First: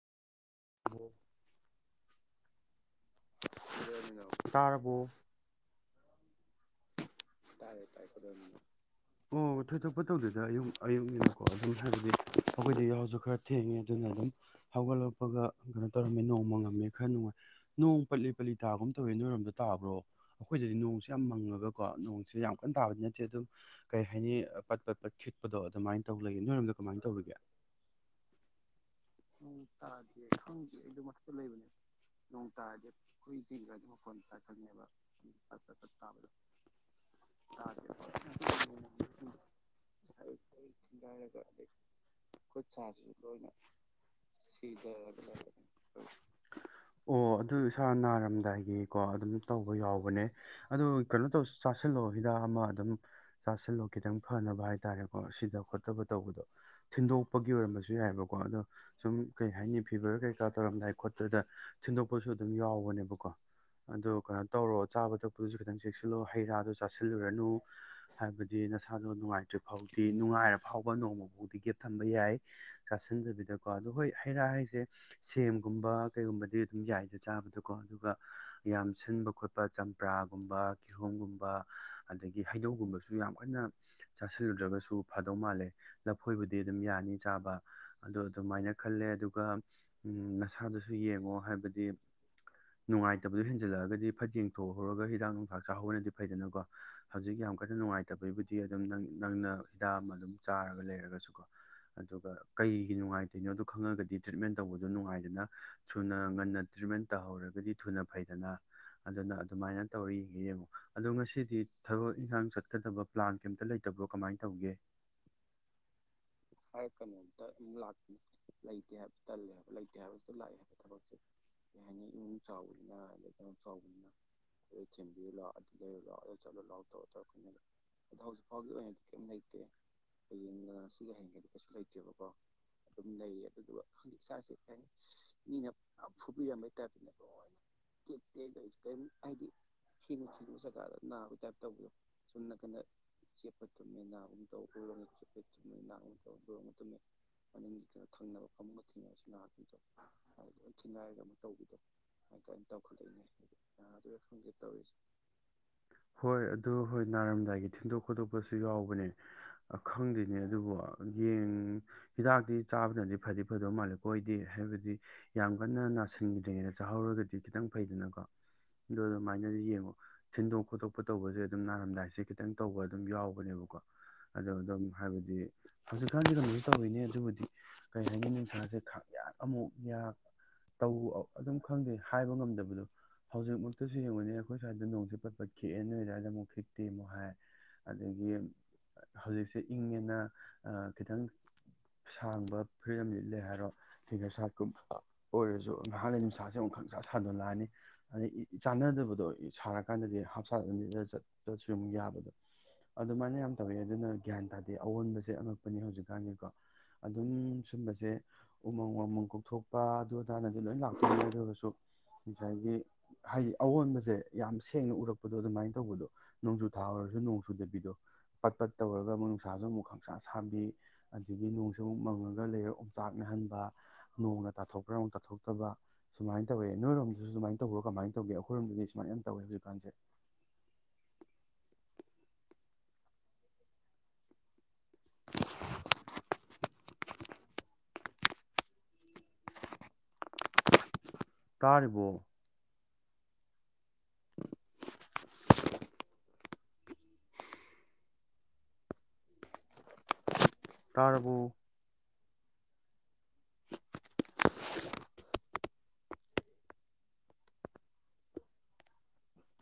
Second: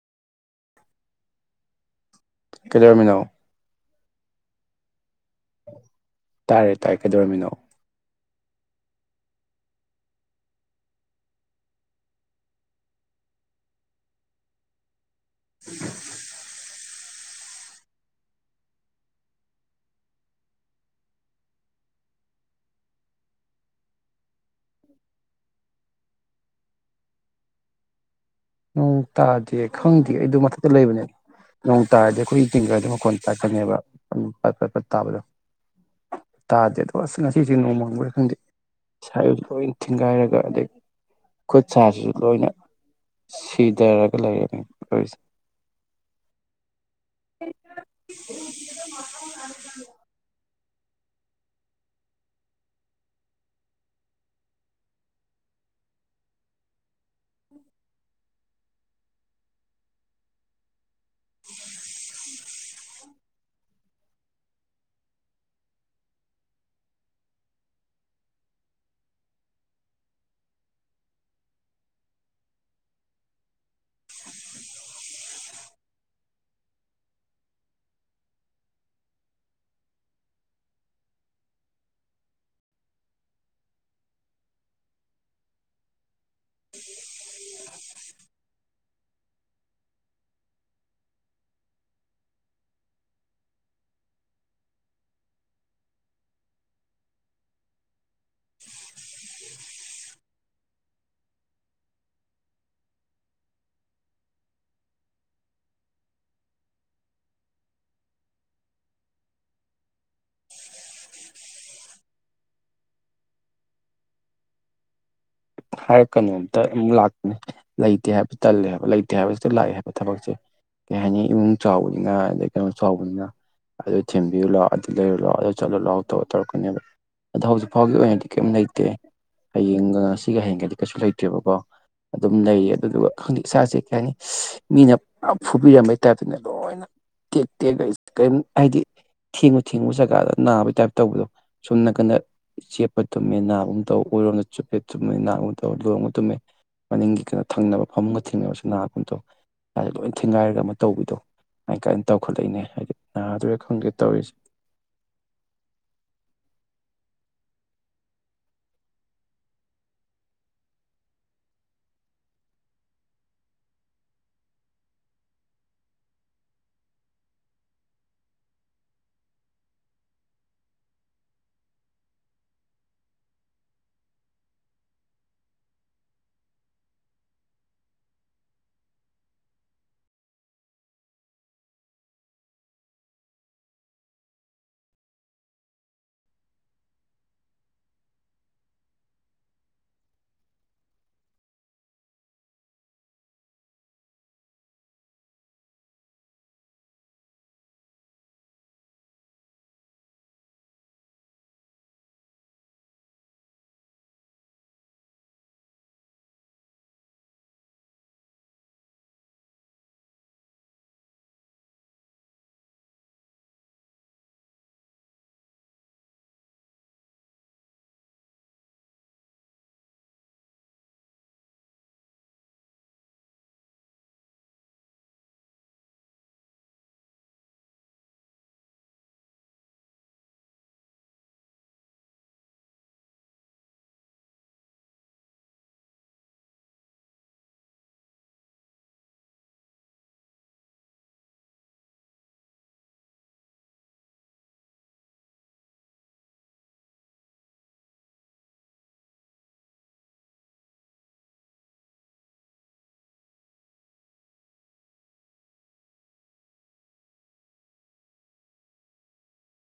ꯍ ꯀꯗꯃꯤꯅ ꯇꯥꯔꯕꯨꯣ ꯇꯥꯏꯔꯦ ꯇꯥꯏ ꯀꯩꯗꯧꯔꯝꯃꯤꯅꯣ ꯇꯥꯔꯦ ꯇꯥꯔꯦ ꯀꯩꯗꯧꯔꯝꯃꯤꯅꯣ ꯑꯣ ꯊꯣꯏꯗꯣꯛꯄ ꯇꯧꯗꯗ ꯑꯌꯨꯛ ꯑꯌꯨꯛꯅꯤꯗꯀꯣ ꯑꯗꯨꯝ ꯍꯥꯏꯕꯗꯤ ꯑꯩꯈꯣꯏꯗꯤ ꯌꯥꯎꯁꯨ ꯈꯔ ꯊꯦꯡꯉꯦ ꯑꯗꯨ ꯑꯩꯅ ꯑꯗꯨꯝ ꯍꯧꯒꯠꯂꯛꯄꯒ ꯀꯩꯅꯣ ꯇꯧꯔꯝꯃꯤ ꯅꯣꯡꯃ ꯉꯝꯃꯤ ꯈꯔ ꯅꯨꯡꯉꯥꯏ ꯅꯣꯡ ꯄꯠꯂꯤ ꯄꯠꯂꯤ ꯇꯥꯒꯨꯝ ꯇꯧꯋꯦ ꯅꯣꯏꯔꯣꯝꯗ ꯇꯥꯕ꯭ꯔꯣ ꯑꯩꯈꯣꯏꯗꯗꯤ ꯅꯣꯡꯁꯦ ꯌꯥꯝ ꯃꯪꯉꯒꯀꯣ ꯅ ꯁꯤ ꯌꯥꯝ ꯀꯟꯅ ꯇꯥꯕꯗꯤ ꯅꯠꯇꯦ ꯑꯗꯨ ꯀꯩ ꯍꯥꯏꯅꯤ ꯄꯠ ꯄꯠ ꯄꯠ ꯈꯤꯠꯄꯗꯣ ꯑꯗꯨꯃꯥꯏꯅ ꯇꯧ ꯂꯩꯒꯦ ꯅꯣꯏꯔꯣꯝꯗ ꯀꯃꯥꯏꯅ ꯇꯧꯔꯤꯒꯦ [unintelligible] ꯅꯣꯡ ꯇꯥꯗꯦ ꯈꯪꯗꯦ ꯑꯩꯗ ꯃꯊꯛꯇ ꯂꯩꯕꯅꯦ ꯅꯣꯡ ꯇꯥꯔꯗꯤ ꯑꯩꯈꯣꯏ ꯇꯤꯡꯒꯗ ꯃꯈꯣꯟ ꯇꯥꯛꯀꯅꯦꯕ ꯑꯗꯨ ꯐꯣꯟ ꯄꯠ ꯄꯠ ꯄꯠ ꯇꯥꯕꯗꯣ ꯇꯕ ꯇ ꯇꯥꯗꯦ ꯑꯗꯣ ꯑꯁ ꯉꯁꯤꯁꯦ ꯅꯣꯡꯃꯥꯡꯕ꯭ꯔ ꯈꯪꯗꯦ ꯁꯥꯏ ꯂꯣꯏꯅ ꯊꯤꯡꯒꯥꯏꯔꯒ ꯑꯗꯗꯒꯤ ꯈꯨꯠ ꯁꯥꯁꯤꯁꯨ ꯂꯣꯏꯅ ꯁꯤꯗꯔꯒꯂ ꯁꯤ ꯑꯣ ꯑꯗꯨ ꯏꯁꯥ ꯅꯥꯔꯝꯗꯥꯏꯒꯤꯀꯣ ꯑꯗꯨꯝ ꯇꯧꯕ ꯌꯥꯎꯕꯅꯦ ꯑꯗꯨ ꯀꯩꯅꯣ ꯇꯧꯁ ꯆꯥꯁꯤꯜꯂꯣ ꯍꯤꯗꯥꯛ ꯑꯃ ꯑꯗꯨꯝ ꯆꯥꯁꯤꯜꯂꯣ ꯈꯤꯇꯪ ꯐꯅꯕ ꯍꯥꯏꯇꯥꯔꯦꯀꯣ ꯁꯤꯗ ꯈꯣꯠꯇꯕ ꯇꯧꯕꯗꯣ ꯊꯤꯟꯗꯣꯛꯄꯒꯤ ꯑꯣꯏꯔꯝꯕꯁꯨ ꯌꯥꯏꯑꯕꯀꯣ ꯑꯗꯣ ꯁꯨꯝ ꯀꯩ ꯍꯥꯏꯅꯤ ꯐꯤꯚꯔ ꯀꯩꯀꯥ ꯇꯧꯔꯝꯗꯥꯏ ꯈꯣꯠꯄꯗ ꯊꯤꯟꯗꯣꯛꯄꯁꯨ ꯑꯗꯨꯝ ꯌꯥꯎꯕꯅꯦꯕꯀꯣ ꯑꯗꯣ ꯀꯩꯅꯣ ꯇꯧꯔꯣ ꯆꯥꯕ ꯊꯛꯄꯗꯨꯁꯨ ꯈꯤꯇꯪ ꯆꯦꯛꯁꯤꯜꯂꯛꯑꯣ ꯍꯩ ꯔꯥꯗꯣ ꯆꯥꯁꯤꯜꯂꯨꯔꯅꯨ ꯍꯥꯏꯕꯗꯤ ꯅꯁꯥꯗꯣ ꯅꯨꯡꯉꯥꯏꯇ꯭ꯔꯤ ꯐꯥꯎꯗꯤ ꯅꯨꯡꯉꯥꯏꯔ ꯐꯥꯎꯕ ꯅꯣꯡꯃ ꯥꯎꯗꯤ ꯒꯦꯞ ꯊꯝꯕ ꯌꯥꯏ ꯆꯥꯁꯤꯟꯗꯕꯤꯗꯀꯣ ꯑꯗꯣ ꯍꯣꯏ ꯍꯩ ꯔꯥ ꯍꯥꯏꯁꯦ ꯁꯦꯝꯒꯨꯝꯕ ꯀꯩꯒꯨꯝꯕꯗꯤ ꯑꯗꯨꯝ ꯌꯥꯏꯗ ꯆꯥꯕꯗꯣꯀꯣ ꯑꯗꯨꯒ ꯌꯥꯝ ꯁꯤꯟꯕ ꯈꯣꯠꯄ ꯆꯝꯄ꯭ꯔꯥ ꯑꯗꯨꯒꯅꯥꯨꯝꯕ ꯀꯤꯍꯣꯝꯒꯨꯝꯕ ꯑꯗꯒꯤ ꯍꯩꯗꯧꯒꯨꯝꯕꯁꯨ ꯌꯥꯝ ꯀꯟꯅ ꯆꯥꯁꯤꯜꯂꯨꯗ꯭ꯔꯒꯁꯨ ꯐꯗꯧ ꯃꯥꯜꯂꯦ ꯂꯐꯣꯏꯕꯨꯗꯤ ꯑꯗꯨꯝ ꯌꯥꯅꯤ ꯆꯥꯕ ꯑꯣ ꯑꯗꯨꯃꯥꯏꯅ ꯈꯜꯂꯦ ꯑꯗꯨꯒ ꯅꯁꯥꯗꯨꯁꯨ ꯁꯨ ꯌꯦꯡꯉꯣ ꯍꯥꯏꯕꯗꯤ ꯅꯨꯡꯉꯥꯏꯇꯕꯗꯨ ꯍꯦꯟꯖꯜꯂꯛꯑꯒꯗꯤ ꯐꯖꯦꯡ ꯊꯣꯛꯍꯔꯨꯔꯒ ꯍꯤꯗꯥꯛ ꯅꯨꯡꯊꯥꯛ ꯆꯥꯛꯍꯧꯕꯅꯗꯤ ꯐꯩꯗꯅꯀꯣ ꯍꯧꯖꯤꯛ ꯌꯥꯝ ꯀꯟꯅ ꯅꯨꯡꯉꯥꯏꯇꯕꯒꯤꯕꯨꯗꯤ ꯑꯗꯨꯝ ꯅꯪ ꯅꯪꯅ ꯍꯤꯗꯥꯛ ꯑꯃ ꯑꯗꯨꯝ ꯆꯥꯔꯒ ꯂꯩꯔꯒꯁꯨꯀꯣ ꯑꯗꯨꯒ ꯀꯩꯒꯤ ꯅꯨꯡꯉꯥꯏꯇꯤꯅꯣꯗꯨ ꯈꯪꯉꯒꯗꯤ ꯇ꯭ꯔꯤꯠꯃꯦꯟ ꯇꯧꯕ ꯅꯨꯡꯉꯥꯏꯗꯅ ꯊꯨꯅ ꯉꯟꯅ ꯇ꯭ꯔꯤꯠꯃꯦꯟ ꯇꯧꯍꯧꯔꯒꯗꯤ ꯊꯨꯅ ꯐꯩꯗꯅ ꯑꯗꯨꯅ ꯑꯗꯨꯃꯥꯏꯅ ꯇꯧꯔꯤ ꯏꯟꯁꯥꯟ ꯆꯠꯀꯗꯕ ꯄ꯭ꯂꯥꯟ ꯀꯩꯝꯇ ꯂꯩꯇꯕ꯭ꯔꯣ ꯀꯃꯥꯏꯟ ꯇꯧꯒꯦ [unintelligible] ꯍꯥꯏꯔꯛ ꯀꯩꯅꯣꯝꯇ ꯑꯃꯨꯛ ꯂꯥꯛꯄꯅꯦ ꯂꯩꯇꯦ ꯍꯥꯏꯕ ꯇꯜꯂꯦꯕ ꯂꯩꯇꯦ ꯍꯥꯏꯕꯁꯤꯗ ꯂꯥꯛꯑꯦ ꯍꯥꯏꯕ ꯊꯕꯛꯁꯦ ꯀꯩ ꯍꯥꯏꯅꯤ ꯏꯃꯨꯡ ꯆꯥꯎꯕꯅꯤꯅ ꯑꯗꯩ ꯀꯩꯅꯣ ꯆꯥꯎꯕꯅꯤꯅ ꯑꯗꯨ ꯊꯦꯝꯕꯤꯌꯨ ꯂꯥꯎ ꯑꯗꯨ ꯂꯩꯔꯣ ꯂꯥꯛꯑꯣ ꯑꯗ ꯆꯠꯂꯣ ꯂꯥꯛꯑꯣ ꯇꯧꯔ ꯇꯧꯔꯛꯀꯄꯅꯦꯕ ꯑꯗꯣ ꯍꯧꯖꯤꯛ ꯐꯥꯎꯒꯤ ꯑꯣꯏꯅꯗꯤ ꯀꯦꯝ ꯂꯩꯇꯦ ꯍꯌꯦꯡꯒꯁ ꯁꯤꯒ ꯍꯦꯟꯒꯗꯤ ꯀꯩꯁꯨ ꯂꯩꯇ꯭ꯔꯦꯕꯀꯣ ꯑꯗꯨꯝ ꯂꯩꯌꯦ ꯑꯗꯨꯗꯨꯒ ꯍꯪꯗꯛ ꯏꯁꯥꯁꯦ ꯀꯩ ꯍꯥꯏꯅꯤ ꯃꯤꯅ ꯃꯤꯅ ꯐꯨꯕꯤꯔꯝꯕꯩ ꯄꯨꯂꯞ ꯇꯥꯏꯞꯇꯅꯦ ꯐꯨꯕꯤꯔꯝꯕꯩ ꯂꯣꯏꯅ ꯇꯥꯏꯕ ꯇꯦꯛ ꯇꯦꯛꯒ ꯄꯨꯡꯇꯦꯛ ꯀꯔꯤꯝ ꯇꯦꯛꯑꯒ ꯍꯥꯏꯗꯤ ꯍꯥꯏꯗꯤ ꯊꯦꯡꯉꯨ ꯊꯦꯡꯉꯨ ꯁꯤꯅ ꯖꯒꯥꯗ ꯁꯤꯅ ꯅꯥꯕꯩ ꯇꯥꯏꯞ ꯖꯒꯥꯗ ꯇꯧꯕꯗꯣ ꯅꯥꯕꯒꯤ ꯇꯥꯏꯞ ꯁꯣꯝ ꯇꯧꯕꯗꯣ ꯅꯥꯀꯟꯗ ꯁꯨꯝ ꯅꯥ ꯀꯟꯅ ꯆꯦꯠꯄ ꯇꯨꯝꯃꯦ ꯆꯦꯠꯄ ꯅꯥꯕꯒꯨꯝ ꯇꯧ ꯊꯨꯝꯃꯦ ꯅꯥꯒꯨꯝ ꯑꯣꯏꯔꯣꯝꯗ ꯆꯨꯞꯄꯦ ꯇꯧꯕ ꯇꯨꯝꯃꯦ ꯅꯥꯕꯒꯨꯝ ꯇꯧ ꯂꯣꯏꯔꯣꯝꯒ ꯇꯨꯝꯃꯦ ꯃꯅꯤꯡꯒꯤ ꯀꯩꯅꯣ ꯊꯪꯅꯕ ꯐꯃꯨꯡꯒ ꯊꯦꯡꯅꯕꯁꯨ ꯅꯥꯒꯨꯝ ꯇꯧ [unintelligible] ꯏꯁꯥꯁꯦ ꯂꯣꯏ ꯊꯦꯡꯒꯥꯏꯔꯒ ꯑꯃ ꯇꯧꯕꯤꯗꯣ ꯊꯤꯟꯅꯔꯒ ꯑꯃ ꯇꯧꯕꯤꯗꯣ ꯑꯗꯨꯃꯥꯏ ꯀꯥꯏꯅ ꯇꯧꯈꯠꯂꯛꯏꯅꯦ ꯀꯥꯏꯅ ꯍꯥꯏꯗꯤ ꯅꯥꯗꯣꯏꯔꯥ ꯇꯧꯈꯠꯂꯛꯏꯅꯦ ꯈꯪꯗꯦ ꯅꯥꯗꯨꯏꯔꯥ ꯇꯧꯔꯤꯁꯦ ꯈꯪꯗꯦ ꯇꯧꯔꯤꯁꯦ [inaudible] ꯍꯣꯏ ꯑꯗꯨ ꯍꯣꯏ ꯅꯥꯔꯝꯗꯥꯏꯒꯤ ꯊꯤꯟꯗꯣꯛ ꯈꯣꯠꯇꯣꯛꯄꯁꯨ ꯌꯥꯎꯕꯅꯦ ꯈꯪꯗꯤꯅꯦ ꯑꯗꯨꯕꯨ ꯌꯦꯟ ꯍꯤꯗꯥꯛꯇꯤ ꯆꯥꯕꯅꯗꯤ ꯐꯗꯤ ꯐꯗꯧ ꯃꯥꯜꯂꯦ ꯀꯣꯏꯗꯤ ꯍꯥꯏꯕꯗꯤ ꯌꯥꯝ ꯀꯟꯅ ꯅꯥꯁꯤꯟꯗ꯭ꯔꯤꯉꯩꯗ ꯆꯥꯛꯍꯧꯔꯒꯗꯤ ꯈꯤꯇꯪ ꯐꯩꯗꯅꯀꯣ ꯑ ꯃꯥꯏꯅ ꯌꯦꯡꯉꯣ ꯊꯤꯟꯗꯣꯛ ꯈꯣꯠꯇꯣꯛꯄ ꯇꯧꯕꯁꯦ ꯑꯗꯨꯝ ꯅꯥꯔꯝꯗꯥꯏꯁꯦ ꯈꯤꯇꯪ ꯇꯧꯕ ꯑꯗꯨꯝ ꯌꯥꯎꯕꯅꯦꯕꯀꯣ ꯑꯗꯣ ꯑꯗꯨꯝ ꯍꯥꯏꯕꯗꯤ ꯍꯧꯖꯤꯛꯀꯥꯟꯗꯤ ꯀꯩꯅꯣꯁꯨ ꯇꯧꯔꯤꯅꯦ ꯑꯗꯨꯕꯨꯗꯤ ꯀꯩ ꯍꯥꯏꯅꯤ ꯅꯨꯡꯁꯥꯁꯦ ꯌꯥꯛ ꯑꯃꯨꯛ ꯌꯥꯛ ꯇꯧ ꯑꯗꯨꯝ ꯈꯪꯗꯦ ꯍꯥꯏꯕ ꯉꯝꯗꯕꯗꯣ ꯍꯧꯖꯤꯛ ꯗꯨꯁꯨ ꯌꯦꯡꯉꯨꯅꯦ ꯑꯩꯈꯣꯏ ꯁ꯭ꯋꯥꯏꯗ ꯅꯣꯡꯁꯦ ꯄꯠ ꯄꯠ ꯈꯤꯛꯑꯦ ꯅꯣꯏ ꯑꯗꯨꯋꯥꯏꯗ ꯑꯃꯨꯛ ꯈꯤꯛꯇꯦ ꯑꯃꯨꯛ ꯍꯥꯏ ꯑꯗꯒꯤ ꯍꯧꯖꯤꯛꯁꯦ ꯏꯪꯉꯦꯅ ꯑ ꯈꯤꯇꯪ ꯁꯥꯡꯕ ꯐꯨꯔꯤꯠ ꯑꯝ ꯂꯤ ꯂꯦ ꯍꯥꯏꯔꯣ ꯐꯤꯒꯔ ꯁꯥꯔꯠꯀꯨꯝꯕ ꯑꯣꯏꯔꯁꯨ ꯅꯍꯥꯟꯋꯥ ꯅꯨꯡꯁꯥꯁꯦ ꯑꯃꯨꯛ ꯈꯪꯁꯥ ꯁꯥꯗꯣꯂꯛꯑꯅꯤ ꯑꯗꯩ ꯏ ꯆꯥꯟꯅꯗꯕꯗꯣ ꯁꯥꯔꯀꯥꯟꯗꯗꯤ ꯍꯥꯞꯁꯥꯠ ꯑꯝ ꯂꯤꯠꯂ ꯆꯠ ꯆ ꯁꯨ ꯑꯃꯨꯛ ꯌꯥꯕꯗꯣ ꯑꯗꯨꯃꯥꯏꯅ ꯌꯥꯝ ꯇꯧꯋꯦ ꯑꯗꯨꯅ ꯒ꯭ꯌꯥꯟ ꯇꯥꯗꯦ ꯑꯑꯣꯟꯕꯁꯦ ꯑꯉꯛꯄꯅꯦ ꯍꯧꯖꯤꯛꯀꯥꯟꯗꯤꯀꯣ ꯑꯗꯨꯝ ꯁꯨꯝꯕꯁꯦ ꯎꯃꯪ ꯋꯥꯃꯪ ꯀꯣꯛꯊꯣꯛꯄ ꯑꯗꯨ ꯑꯇꯥꯅꯗꯤ ꯂꯣꯏ ꯂꯥꯛꯊꯣꯛꯑꯅꯤ ꯑꯗꯨꯁꯨ ꯉꯁꯥꯏꯒꯤ ꯍꯥꯏꯗꯤ ꯑꯑꯣꯟꯕꯁꯦ ꯌꯥꯝ ꯁꯦꯡꯅ ꯎꯔꯛꯄꯗꯣ ꯑꯗꯨꯃꯥꯏꯅ ꯇꯧꯕꯗꯣ ꯅꯣꯡꯖꯨ ꯊꯥ ꯑꯣꯏꯔꯁꯨ ꯅꯣꯡ ꯆꯨꯗꯕꯤꯗꯣ ꯄꯠ ꯄꯠ ꯇꯧꯔꯒ ꯑꯃꯨꯛ ꯅꯨꯡꯁꯥꯁꯨ ꯑꯃꯨꯛ ꯈꯪꯁꯥ ꯁꯥꯕꯤ ꯑꯗꯒꯤ ꯅꯣꯡꯁꯨ ꯑꯃꯨꯛ ꯃꯪꯉꯒ ꯂꯩꯔꯒ ꯑꯣꯆꯥꯛ ꯅꯍꯟꯕ ꯅꯣꯡ ꯅ ꯇꯊꯣꯛ ꯇꯊꯣꯛꯇꯕ ꯁꯨꯃꯥꯏꯟ ꯇꯧꯋꯦ ꯅꯤꯏꯔꯣꯝꯒꯤꯁꯨ ꯃꯥꯏꯟ ꯇꯧꯕ꯭ꯔꯣ ꯀꯃꯥꯏꯟ ꯇꯧꯒꯦ ꯑꯈꯣꯏꯔꯣꯟꯕꯗꯤ ꯁꯨꯃꯥꯏꯅ ꯌꯥꯝ ꯇꯧꯋꯦ ꯍꯧꯖꯤꯛꯀꯥꯟꯁꯦ ꯇꯥꯥꯔꯤꯕꯣ ꯇꯥꯔꯕꯨ